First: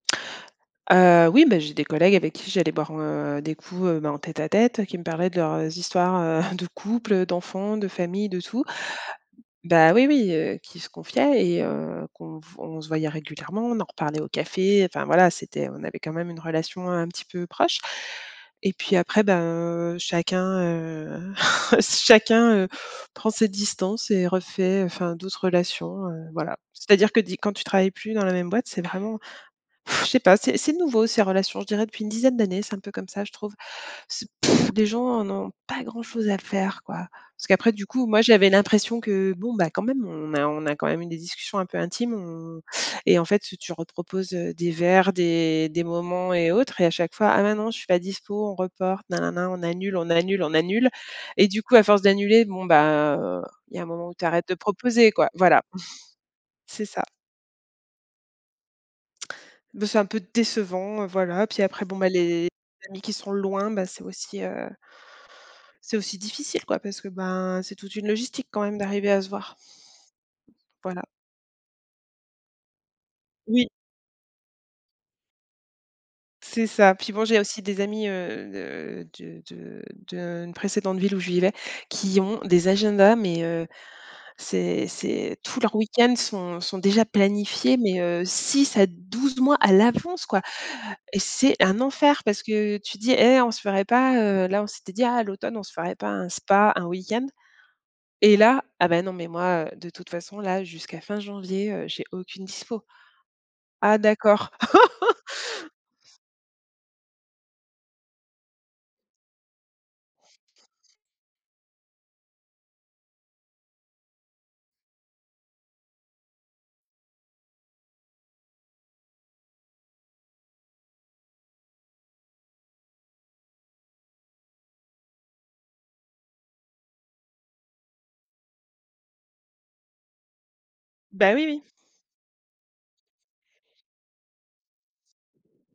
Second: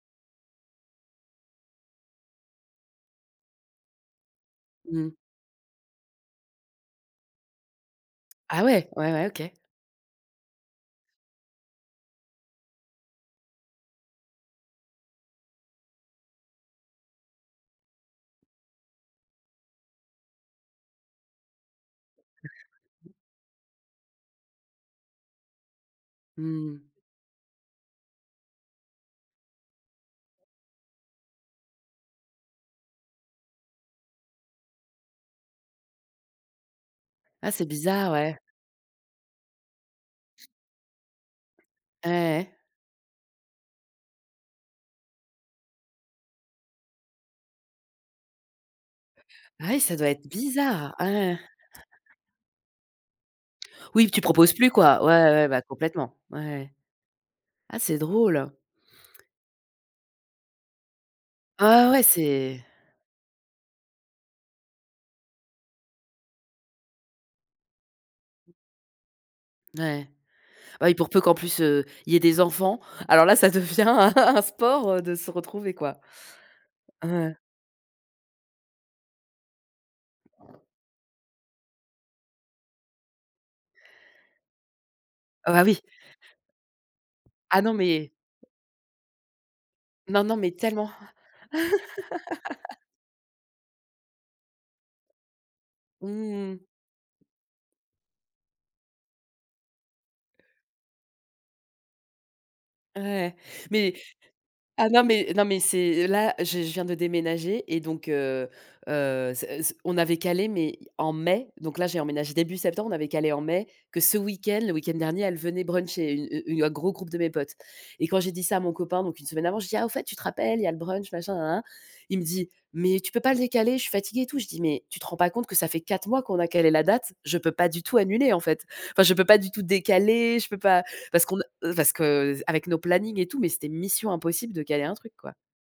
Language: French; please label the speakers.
Speaker 1: Heu, oui, beh, j'ai des collègues avec qui j'allais boire, heu, des coups, heu, ben, en tête-à-tête, qui me
Speaker 2: Mmh.
Speaker 1: parlaient de leurs, heu, histoires, heu, de couple, d'enfants, de famille, de tout
Speaker 2: Ah ouais! Ouais, ouais, OK.
Speaker 1: bah, oui, oui, heu, qui se confiaient et heu, qu'on on se voyait régulièrement, on en reparlait au café, enfin, voilà. C'était on avait quand même une relation un petit peu proche, et puis après, ben, heu, chacun, heu, chacun, heu, prend ses distances et refait, enfin, d'autres relations, heu, voilà.
Speaker 2: Mmh.
Speaker 1: C'est-à-dire que di quand tu travailles plus dans la même boîte, c'est vraiment, je sais pas. C'est c'est nouveau ces relations, je dirais depuis une dizaine d'années, c'est un peu comme ça, je trouve. C'est pff, les gens en ont pas grand-chose à faire, quoi parce
Speaker 2: Ah, c'est
Speaker 1: qu'après, du coup,
Speaker 2: bizarre,
Speaker 1: moi,
Speaker 2: ouais.
Speaker 1: j'avais l'impression que, bon, bah, quand même, on a on a quand même eu des discussions un peu
Speaker 2: Ouais,
Speaker 1: intimes,
Speaker 2: ouais.
Speaker 1: on et en fait, tu reproposes, heu, des verres, des des moments et autres, et à chaque fois: «Ah mais non, je suis pas dispo, on reporte, nanana», on
Speaker 2: Ah oui,
Speaker 1: annule,
Speaker 2: ça
Speaker 1: on
Speaker 2: doit être
Speaker 1: annule, on annule,
Speaker 2: bizarre. Ah ouais.
Speaker 1: et du coup, à force d'annuler, bon, ben, heu, il y a un moment
Speaker 2: Oui,
Speaker 1: où
Speaker 2: tu
Speaker 1: tu arrêtes
Speaker 2: proposes
Speaker 1: de
Speaker 2: plus, quoi.
Speaker 1: proposer,
Speaker 2: Ouais,
Speaker 1: quoi.
Speaker 2: ouais, bah,
Speaker 1: Voilà.
Speaker 2: complètement. Ouais, ouais.
Speaker 1: C'est ça.
Speaker 2: Ah, c'est drôle!
Speaker 1: Beh, c'est un peu décevant, heu, voilà. Puis, après,
Speaker 2: Ah ouais,
Speaker 1: bon,
Speaker 2: ouais,
Speaker 1: bah, les
Speaker 2: c'est
Speaker 1: amis qui sont loin, ben, c'est aussi, heu, c'est aussi difficile, quoi, parce que, ben, c'est toute une logistique, quand même, d'arriver à se voir.
Speaker 2: Ouais, ouais. Ah oui,
Speaker 1: Voilà.
Speaker 2: pour peu qu'en plus, heu, il y ait des enfants. Alors là, ça
Speaker 1: Oui.
Speaker 2: devient un un sport, heu, de se retrouver, quoi.
Speaker 1: C'est ça.
Speaker 2: Ah,
Speaker 1: Puis bon,
Speaker 2: ouais.
Speaker 1: j'ai aussi des amis, heu, de de de d'une précédente ville où je vivais, qui ont des agendas, mais heu, c'est c'est
Speaker 2: Oh,
Speaker 1: tous
Speaker 2: bah,
Speaker 1: leurs
Speaker 2: oui.
Speaker 1: week-end sont sont déjà
Speaker 2: Ah, non,
Speaker 1: planifiés, mais
Speaker 2: mais
Speaker 1: heu, 6 à 12 mois à
Speaker 2: Non,
Speaker 1: l'avance,
Speaker 2: non,
Speaker 1: quoi,
Speaker 2: mais tellement.
Speaker 1: et c'est un enfer, parce que tu dis: «Hé, on se ferait pas, heu» là, on s'était dit: «Ah, à l'automne, on se ferait pas un
Speaker 2: Mmh!
Speaker 1: spa, un week-end?» et là: «Ah, mais non, mais moi, heu, de toute façon, là, jusqu'à fin janvier, heu, j'ai aucune dispo».
Speaker 2: Ouais, ouais mais
Speaker 1: Ah, d'accord!
Speaker 2: ah non, mais non, mais c'est là, je je viens de déménager et donc heu, heu, s s on avait calé, mais en mai, donc là, j'ai emménagé début septembre. On avait calé en mai, que ce week-end, le week-end dernier, elles venaient bruncher une un gros groupe de mes potes, et quand j'ai dit ça à mon copain, donc une semaine avant, je dis: «Ah, au fait, tu te rappelles, il y a le brunch machin, nanana», il me dit: «Mais tu peux pas le décaler? Je suis fatigué et tout.» Je dis: «Mais tu te rends pas compte que ça fait 4 mois qu'on a calé la date? Je peux pas du tout annuler, en fait». Enfin, je ne peux pas du tout décaler, je peux pas, parce
Speaker 1: Bah,
Speaker 2: qu'on
Speaker 1: oui, oui.
Speaker 2: ne parce qu'avec nos plannings et tout, mais c'était mission impossible de caler un truc, quoi.